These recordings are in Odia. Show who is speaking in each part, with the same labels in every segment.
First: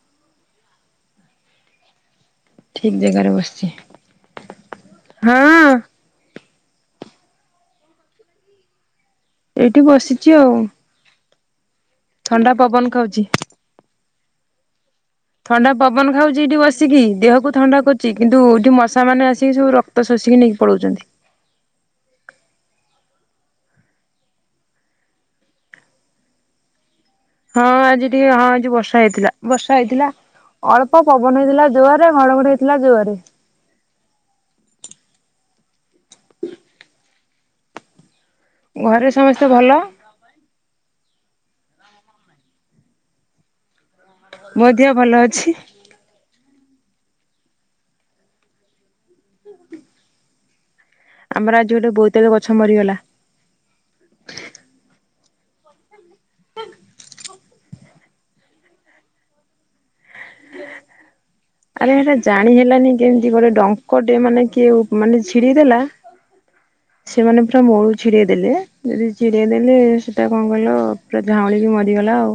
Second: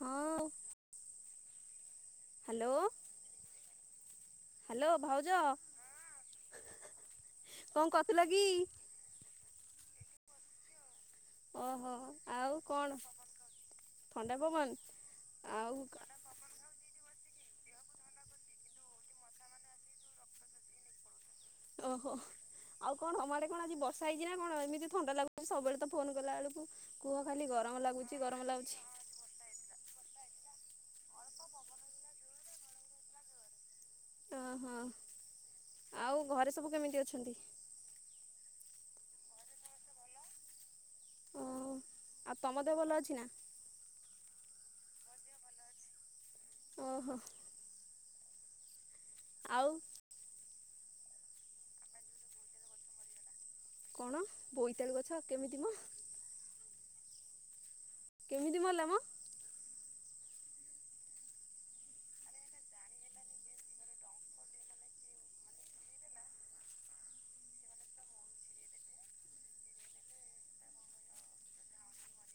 Speaker 1: ହଁ ଉ।
Speaker 2: ଠିକ୍ ଜାଗାରେ ବସିଚି।
Speaker 1: ହ୍ୟାଲୋ ଭାଉଜ କଣ କରଥିଲ କି?
Speaker 2: ଏଇଠି ବସିଛି ଆଉ
Speaker 1: ଓହୋ
Speaker 2: ଥଣ୍ଡା
Speaker 1: ଆଉ କଣ
Speaker 2: ପବନ ଖାଉଛି।
Speaker 1: ଥଣ୍ଡା ପବନ ଆଉ
Speaker 2: ଥଣ୍ଡା ପବନ ଖାଉଛି ଏଇଠି ବସି। ଆସିକି ଦେହକୁ ଥଣ୍ଡା କରୁଛି କିନ୍ତୁଠଉ ମଶା ମାନେ ଆସିକି ସବୁ ରକ୍ତ ଶୋଷିକି ନେଇକି ପଳଉଛନ୍ତି।
Speaker 1: ଓହୋ। ଆଉ କଣ ହମ କଣ ଆଜି ବର୍ଷା ହେଇଛି ନା କଣ ଏମିତି ଥଣ୍ଡା ଲାଗୁଛି? ସବୁବେଳେ ତ ଫୋନ କଲା ବେଳକୁ। କୁହ ଖାଲି
Speaker 2: ହଁ
Speaker 1: ଗରମ
Speaker 2: ଆଜି
Speaker 1: ଲାଗୁଛି
Speaker 2: ଟିକେ
Speaker 1: ଗରମ
Speaker 2: ହଁ ଆଜି
Speaker 1: ଲାଗୁଛି।
Speaker 2: ବର୍ଷା ହେଇଥିଲା। ବର୍ଷା ହେଇଥିଲା ଅଳ୍ପ ପବନ ହେଇଥିଲା ଜୋଆରେ ଘଡଘଡି ହେଇଥିଲା ଜୋଆରେ
Speaker 1: ଓହଁ ଆଉ ଘରେ ସବୁ କେମିତି ଅଛନ୍ତି?
Speaker 2: ଘରେ ସମସ୍ତେ ଭଲ।
Speaker 1: ଓ ଆଉ ତମ ଦେହ ଭଲ ଅଛି ନା।
Speaker 2: ବୋ ଦେିହଅ ଭଲ ଅଛି।
Speaker 1: ଓହୋ। ଆଉ
Speaker 2: ଆମର ଆଜି ଗୋଟେ ବହୁତକ ଗଛ ମରିଗଲା।
Speaker 1: କଣ ବୋଇତାଳୁ ଗଛ କେମିତି ମ କେମିତି ମଲାମ?
Speaker 2: ଆରେ ଏଟା ଜାଣି ହେଲାନି କେମିତି ଗୋଟେ ଡଙ୍କ ଟେ ମାନେ କିଏ ମାନେ ଛିଡିଦେଲା।
Speaker 1: ହିଁ।
Speaker 2: ସେମାନେ ପୁରା ମଳ ଛିଡେଇ ଦେଲେ, ଯଦି ଛିଡେଇ ଦେଲେ ସେଟା କଣ କଲ ପା ଝାଉଁଳିକି ମରିଗଲା ଆଉ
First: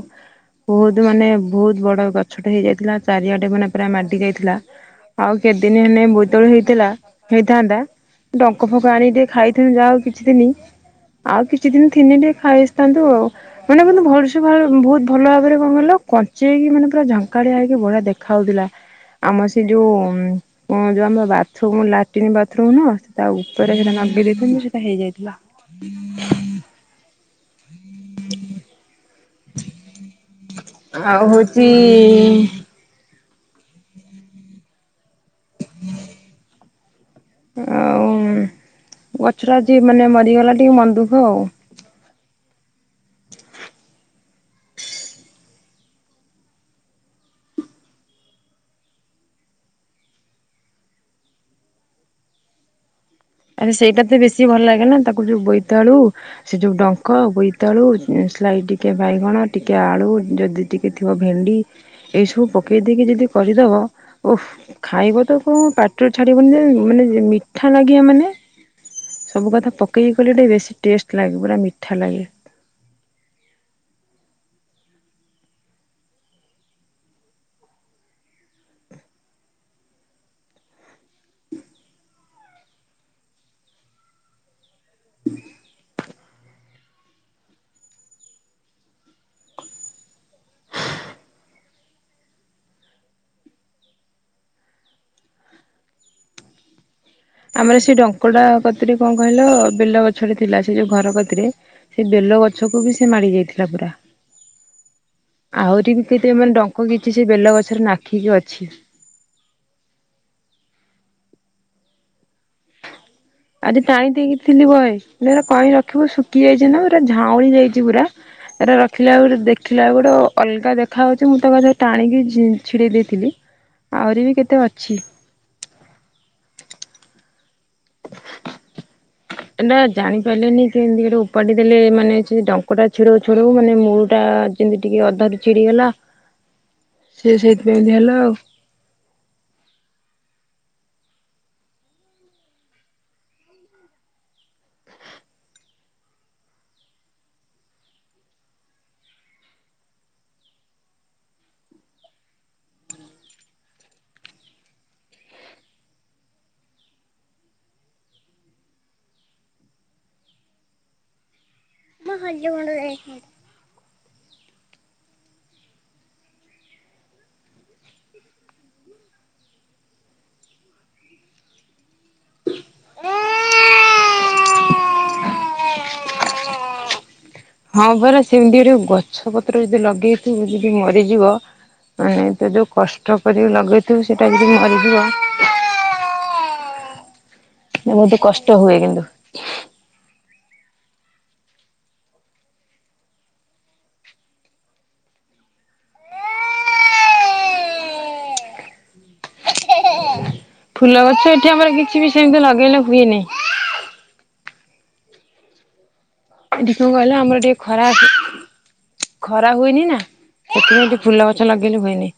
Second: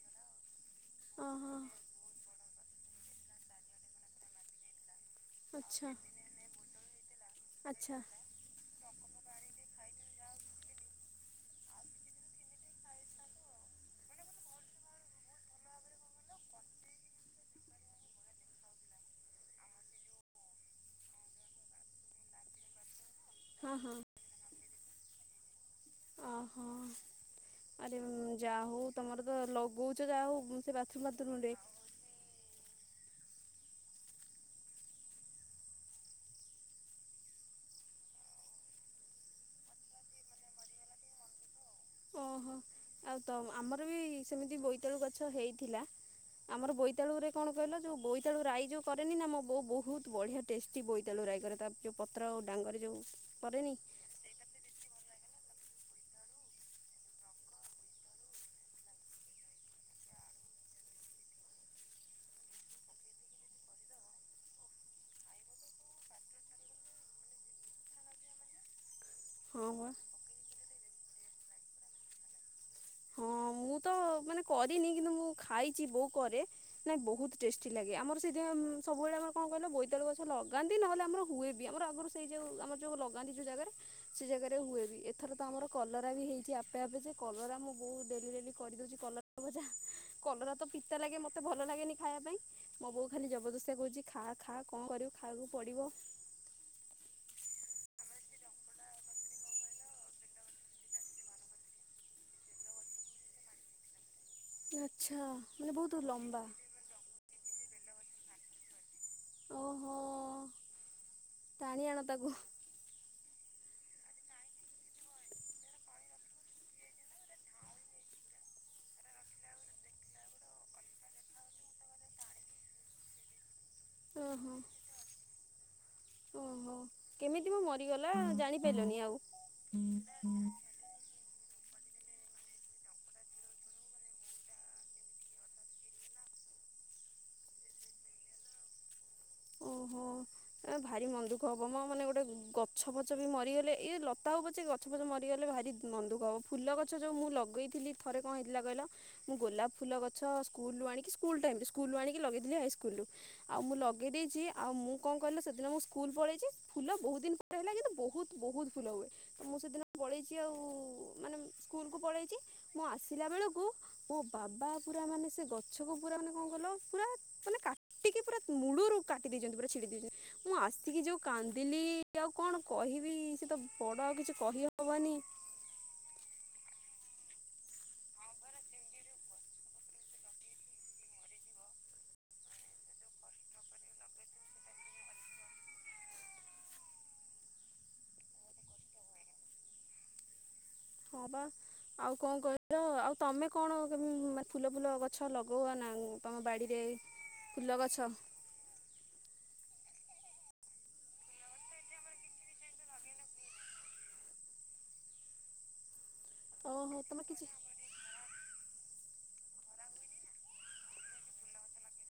Speaker 2: ବହୁତ ମାନେ
Speaker 1: ଓହୋ
Speaker 2: ବହୁତ ବଡ ଗଛଟେ ହେଇଯାଇଥିଲା ଚାରିଆଡେ ମାନେ ପୁରା ମାଟି ଯାଇଥିଲା ଆଉ କେତେଦିନ
Speaker 1: ଆଚ୍ଛା
Speaker 2: ହେଲେ ବୋଇତଳ ହେଇଥିଲା ହେଇଥାନ୍ତା।
Speaker 1: ଆଚ୍ଛା
Speaker 2: ଟଡଙ୍କ ଫଙ୍କ ଆଣିକିେ ଖାଇଥିନୁ ଯାହା ଆଉ କିଛି ଦିନ। ଆଉ କିଛି ଦିନ ଥିନି ଟିକେ ଖାଇ ଆସିଥାନ୍ତୁ ଆଉ। ମାନେ ବନ୍ତୁ ଭଲସ ଭ ବହୁତ ଭଲ ଭାବରେ କଣ କହିଲ କଞ୍ଚେଇକି ମାନେ ପୁରାଝଙ୍କାଡିଆ ହେଇକି ବଢିଆ ଦେଖ ହାଉଥିଲା। ଆମର ସେ ଯୋଉ ଯୋଉ ଆମର ବାଥରୁମ ଲାଟ୍ରିନ୍ ବାଥରୁମ ନ ସେ ତା
Speaker 1: ହଁ
Speaker 2: ଉପରେ
Speaker 1: ହଁ
Speaker 2: ସେଟ ରେ ସେଟା ହେଇଯାଇଥିଲା।
Speaker 1: ଅହୋ ଆରେ ଯହୁ ତମର ତ ଲଗଉଛ ଯାହାଉ ସେ ବାଥରୁମ ଫଥରୁ ରେ
Speaker 2: ଓ। ହଁ। ଆଉ ଗଛଟା ଯ ମାନେ ମରିଗଲା ଟିକେ ମନ୍ଦୁଖ ଆଉ।
Speaker 1: ଓହୋ। ଆଉ ତ ଆମର ବି ସେମିତି ବୋଇତାଳୁ ଗଛ ହେଇଥିଲା। ଆମର ବୋଇତାୁରେ କଣ କହିଲା ଯୋଉ ବୋଇତାଳୁ ରାଇ ଯୋଉ କରେନି ନା ଆୋ ବୋଉ ବହୁତ ବଢିଆ ଟେଷ୍ଟି ବୋଇଥାଲୁ ରାଇଗର ତା ଯେଉ ପତ୍ର ଆଉ ଡାଙ୍ଗର ଯେଉ
Speaker 2: ଆରେ ସେଇଟା ତ ବେଶୀ ଭଲ ଲାଗେ ନା। ତାକୁ ଯୋଉ ବୋଇତାଳୁ ସେ ଯୋଉ ଡଙ୍କ ବୋଇତାଳୁ ସାଇ ଟିକେ ବାଇଗଣ ଟିକେ ଆଳୁ ଯଦି ଟିକେ ଥିବ ଭେଣ୍ଡି ଏଇ ସବୁ ପକେଇ ଦେଇକି ଯଦି କରିଦବ ଓହ। ଖାଇବ ତ କଣ ପାଟିରେ ଛାଡିବନି ଯେ ମାନେ ମିଠା ଲାଗିବା ମାନେ ସବୁ କଥା
Speaker 1: ହଁ ବା
Speaker 2: ପକେଇକି ଗଲେ ଟିକେ ବେଶୀ ଟେଷ୍ଟ ଲାଗେ ପୁରା ମିଠା ଲାଗେ।
Speaker 1: ହଁ ମୁଁ ତ ମାନେ କରିନି କିନ୍ତୁ ମୁଁ ଖାଇଛି ବୋଉ କରେ। ନାଇଁ ବହୁତ ଟେଷ୍ଟି ଲାଗେ ଆମର ସେିନ ସବୁବେଳେ ଆମର କଣ କହିଲେ ବୋଇତଳୁ ଗଛ ଲଗାନ୍ତି। ନହଲେ ଆମର ହୁଏ ବି ଆମର ଆଗରୁ ସେଇ ଯୋଉ ଆମର ଯୋଉ ଲଗାନ୍ତି ଯୋଉ ଜାଗାରେ ସେ ଜାଗାରେ ହୁଏ। ଏଥର ତ ଆମର କଲରା ବି ହେଇଛି ଆପେ ଆପେ ଯେ କଲରା ବହୁ ଡେଲି ଡେଲି କରିଦଉଛି କଲର ଭଜା କଲରା ତ ପିତା ଲାଗେ ମତେ ଭଲ ଲାଗେନି ଖାଇବା ପାଇଁ। ମୋ ବୋଉ ଖାଲି ଜବରଦସ୍ତିଆ କହୁଚି ଖା ଖା କଣ କରିବୁ ଖାଇବାକୁ ପଡିବ।
Speaker 2: ଆମର ସେ ଡଙ୍କଡା କତିରେ କଣ କହିଲ ବେିଲ ଗଛ ଟେ ଥିଲା ସେ ଯୋଉ ଘର କତିରେ। ସେ ବେଲ ଗଛକୁ ବି ସେ ମାଡ଼ି ଯାଇଥିଲା ପୁରା।
Speaker 1: ଆଚ୍ଛା ମାନେ
Speaker 2: ଆହୁରି
Speaker 1: ବହୁତ
Speaker 2: ବି କେତେ
Speaker 1: ଲମ୍ବା।
Speaker 2: [unintelligible] କିଛି ସେ ବେଲ ଗଛରେ ନାଖିକି ଅଛି।
Speaker 1: ଓହୋ ଟାଣି ଆଣ ତାକୁ।
Speaker 2: ଆଜି ଟାଣି [unintelligible] ଥିଲି ବହେ ପୁରା କ ରଖିବୁ ଶୁଖି ଯାଇଚି ନା ପୁରା ଝାଉଳି ଯାଇଚି ପୁରା। ଏଟା ରଖିଲା ଗୋଟେ ଦେଖିଲାକୁ ଗୋଟେ ଅଲଗା ଦେଖାହେଉଚି ମୁଁ ତା [unintelligible] ଟାଣିକି ଛିଡେଇ ଦେଇଥିଲି। ଆହୁରି ବି
Speaker 1: ଓହୋ
Speaker 2: କେତେ ଅଛି।
Speaker 1: ଓହୋ। କେମିତି ମ ମରିଗଲା ଜାଣିପାଇଲନି ଆଉ।
Speaker 2: ସେ ଏମିତି ଗୋଟେ ଉପାଡ଼ି ଦେଲେ ମାନେ ସେ ଡଙ୍କଟା ଛିଡ଼ଉ ଛିଡ଼ଉ ମାନେ ମୁଳ ଟା ଯେମିତି ଟିକେ ଅଧାରୁ ଛିଡିଗଲା
Speaker 1: [unintelligible]
Speaker 2: ସି ସେଇଥିପାଇଁ ବିି ହେଲା ଆଉ।
Speaker 1: ଓହୋ। ଏ ଭାରି ମନ ଦୁଃଖ ହବ ମୋ ମାନେ ଗୋଟେ ଗଛ ପଛ ବି ମରିଗଲେ ଇ ଲତା ହଉ ପଚେ ଗ ଛ ଫଛ ମରିଗଲେ ଭାରି ମନ ଦୁଖ ହବ। ଫୁଲ ଗଛ ଯେଉଁ ମୁଁ ଲଗେଇଥିଲି ଥରେ କଣ ହେଇଥିଲା କହିଲ ମୁଁ ଗୋଲାପ ଫୁଲ ଗଛ ସ୍କୁଲୁ ଆଣିକି ସ୍କୁଲ୍ ଟାଇମ ସ୍କୁଲୁ ଆଣିକି ଲଗେଇଥିଲି ହାଇସ୍କୁଲରୁ। ଆଉ ମୁଁ ଲ ଗେଇ ଦେଇେଇଚି ଆଉ ମୁଁ କଣ କିଲ ସେଦିନ ମୁଁ ସ୍କୁଲ ପଳେଇଚି ଫୁଲ ବହୁତ ଦିନ ପ ହେଲା କିନ୍ତୁ ବହୁତ ବହୁତ ଫୁଲ ହୁଏ। ମୁଁ ସେଦିନ ପଳେଇଚି ଆଉ ମାନେ ସ୍କୁଲ କୁ ପଳେଇଛି ମୁଁ ଆସିଲା ବେଳକୁ ପୋ ବାବା ପୁରା ମାନେ ସେ ଗଛକୁ ପୁରା ମାନେ କଣ କଲ ପୁରା ମାନେ କାଟିକି ପୁରା ମଳୁ ରୁ କାଟି ଦେଇଚନ୍ତି ପୁରା ଛିଡି ଦେଇଚନ୍ତି ମୁଁ ଆସିକି ଯୋଉ କାନ୍ଦିଲି ଆଉ କଣ କହିବି ସେ ତ ବଡ ଆଉ କିଛି କହିହବନି।
Speaker 2: ହଁ ପରା ସେମିତି ଗୋଟେ ଗଛ ପତ୍ର ଯଦି ଲଗେଇଥିବ ଯଦି ମରିଯିବ ମାନେ ତୁ ଯୋଉ କଷ୍ଟ କରି ଲଗେଇଥିବୁ ସେଇଟା ଯଦି ମରିଯିବ
Speaker 1: [inaudible]
Speaker 2: ବହୁତ କଷ୍ଟ ହୁଏ କିନ୍ତୁ।
Speaker 1: ହ ବା। ଆଉ କଣ କଇଲ ଆଉ ତମେ କଣ କେମ ମାନେ ଫୁଲ ଫୁଲ ଗଛ ଲଗଉଅ ନା ତମ ବାଡ଼ିରେ ଫୁଲ ଗଛ
Speaker 2: ଫୁଲ ଗଛ ଏଠି ଆମର କିଛି ବି ସେମିତି ଲଗେଇଲେ ହୁଏନି। ଏଠି
Speaker 1: ଓହୋ
Speaker 2: କହିଲ
Speaker 1: ତମେ
Speaker 2: ଆମର
Speaker 1: କିଛି
Speaker 2: ଟିକେ ଖରା ଖରା ହୁଏନି ନା ସେଥିପାଇଁ ଏଠି ଫୁଲ ଗଛ ଲଗେଇଲେ ହୁଏନି।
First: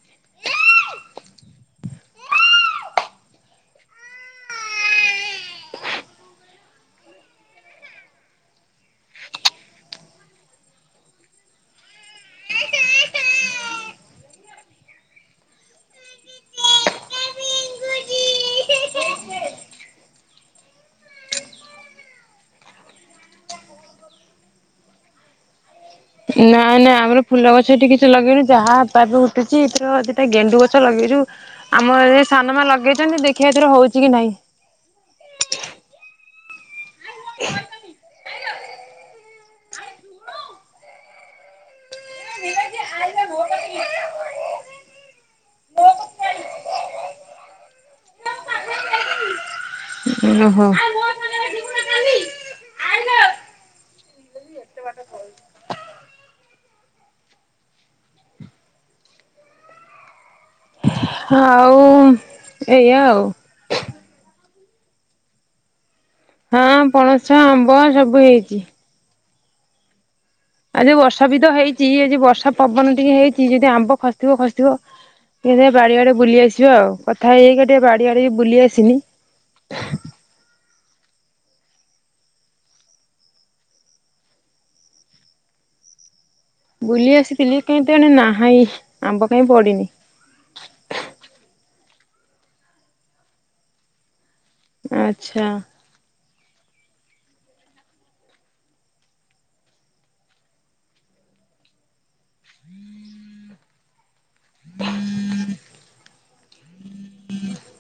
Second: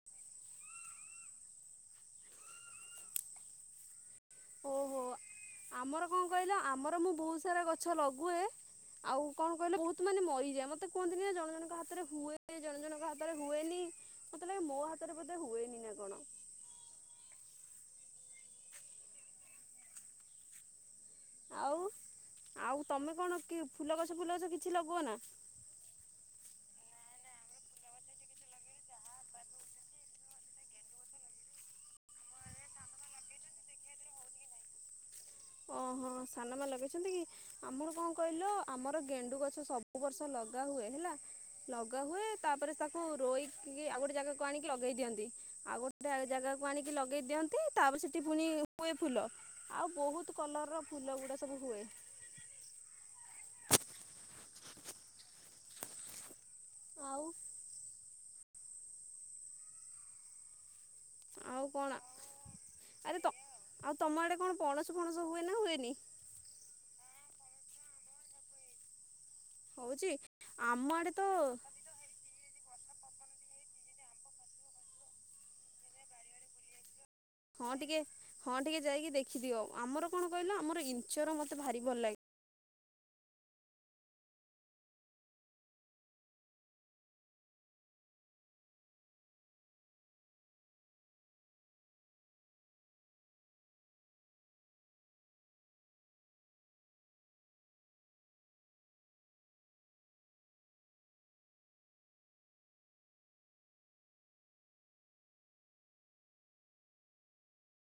Speaker 1: ଓହୋ ଆମର କଣ କହିଲ ଆମର ମୁଁ ବହୁତ ସାରା ଗଛ ଲଗୁଏ ଆଉ କଣ କହିଲେ ବହୁତ ମାନେ ମରିଯାଏ ମତେ କୁହନ୍ତିନି ନା ଜଣ ଜଣଙ୍କ ହାତରେ ହୁଏ ଜଣ ଜଣଙ୍କ ହାତରେ ହୁଏନି। ମତେ ଲାଗେ ମୋ ହାତରେ ବୋଧେ ହୁଏନି ନା କଣ? ଆଉ ଆଉ ତମେ କଣ କି ଫୁଲ ଗଛ ଫୁଲ ଗଛ କିଛି ଲଗୋଉନା।
Speaker 2: ନାଇଁ ନାଇଁ ଆମର ଫୁଲ ଗଛ ଏଠି କିଛି ଲଗେଇନୁ ଯାହାବି ଉଠୁଚି ଏଥିରୁ ଦିଟା ଗେଣ୍ଡୁ ଗଛ ଲଗେଇଚୁ ଆମର ଏଠି ସାନ ମା ଲଗେଇଚନ୍ତି ଦେଖିବା ଏଥିରେ ହେଉଚି କି ନାହିଁ।
Speaker 1: ଓହୋ। ସାନ ମା ଲଗେଇଚନ୍ତି କି? ଆମର କଣ କହିଲ ଆମର ଗେଣ୍ଡୁ ଗଛ ସବୁବର୍ଷ ଲଗା ହୁଏ ହେଲା। ଲଗାହୁଏ ତାପରେ ତାକୁ ରୋଇକି ଆଉ ଗୋଟେ ଜାଗାକୁ ଆଣିକି ଲଗେଇଦିଅନ୍ତି। ଆଉ ଗୋଟେ ଜାଗାକୁ ଆଣିକି ଲଗେଇ ଦିଅନ୍ତି ତାପରେ ସେଠି ପୁଣି ହୁଏ ଫୁଲ। ଆଉ ବୋହୁ
Speaker 2: ଓହୋ।
Speaker 1: କଲର୍ ର ଫୁଲଗୁଡ଼ା ସବୁ ହୁଏ। ଆଉ?
Speaker 2: ହଁ ଆଉ ଏଇଆ
Speaker 1: ଆରେ
Speaker 2: ଆଉ।
Speaker 1: ତ ଆଉ ତମ ଆଡେ କଣ ପଣସ ଫଣସ ହୁଏ ନା ହୁଏନେହିଁ?
Speaker 2: ହଁ ପଣସ ଆମ୍ବ ସବୁ ହେଇଚି।
Speaker 1: ହୋଉଚି ଆମ ଆଡେ ତ
Speaker 2: ଯି ଆଜି ବର୍ଷା ପବନ ଟିକେ ହେଇଚି ଯଦି ଆମ୍ବ ଖସିବ ଖସିବ। ଟିକିଏ ଦେଖିଆ ବାଡିଆଡେ ବୁଲି ଆସିବା ଆଉ କଥା ହେଇହେଇକା
Speaker 1: ହଁ
Speaker 2: ଟିକେ ବାଡି ଆଡେ
Speaker 1: ହଁ
Speaker 2: ବୁଲି
Speaker 1: ଟିକେ
Speaker 2: ଆସିନି।
Speaker 1: ଯାଇକି ଦେଖିଦିଅ ଆମର କଣ କହିଲ ଆମର ଇଞ୍ଚର ମତେ ଭାରି ଭଲ ଲାଗେ।
Speaker 2: ବୁଲି ଆସିଥିଲି କିନ୍ତୁ ଏଣେ ନାହାହିଁ ଆମ୍ବ କାହିଁକି ପଡିନି। ଆଛା। [inaudible]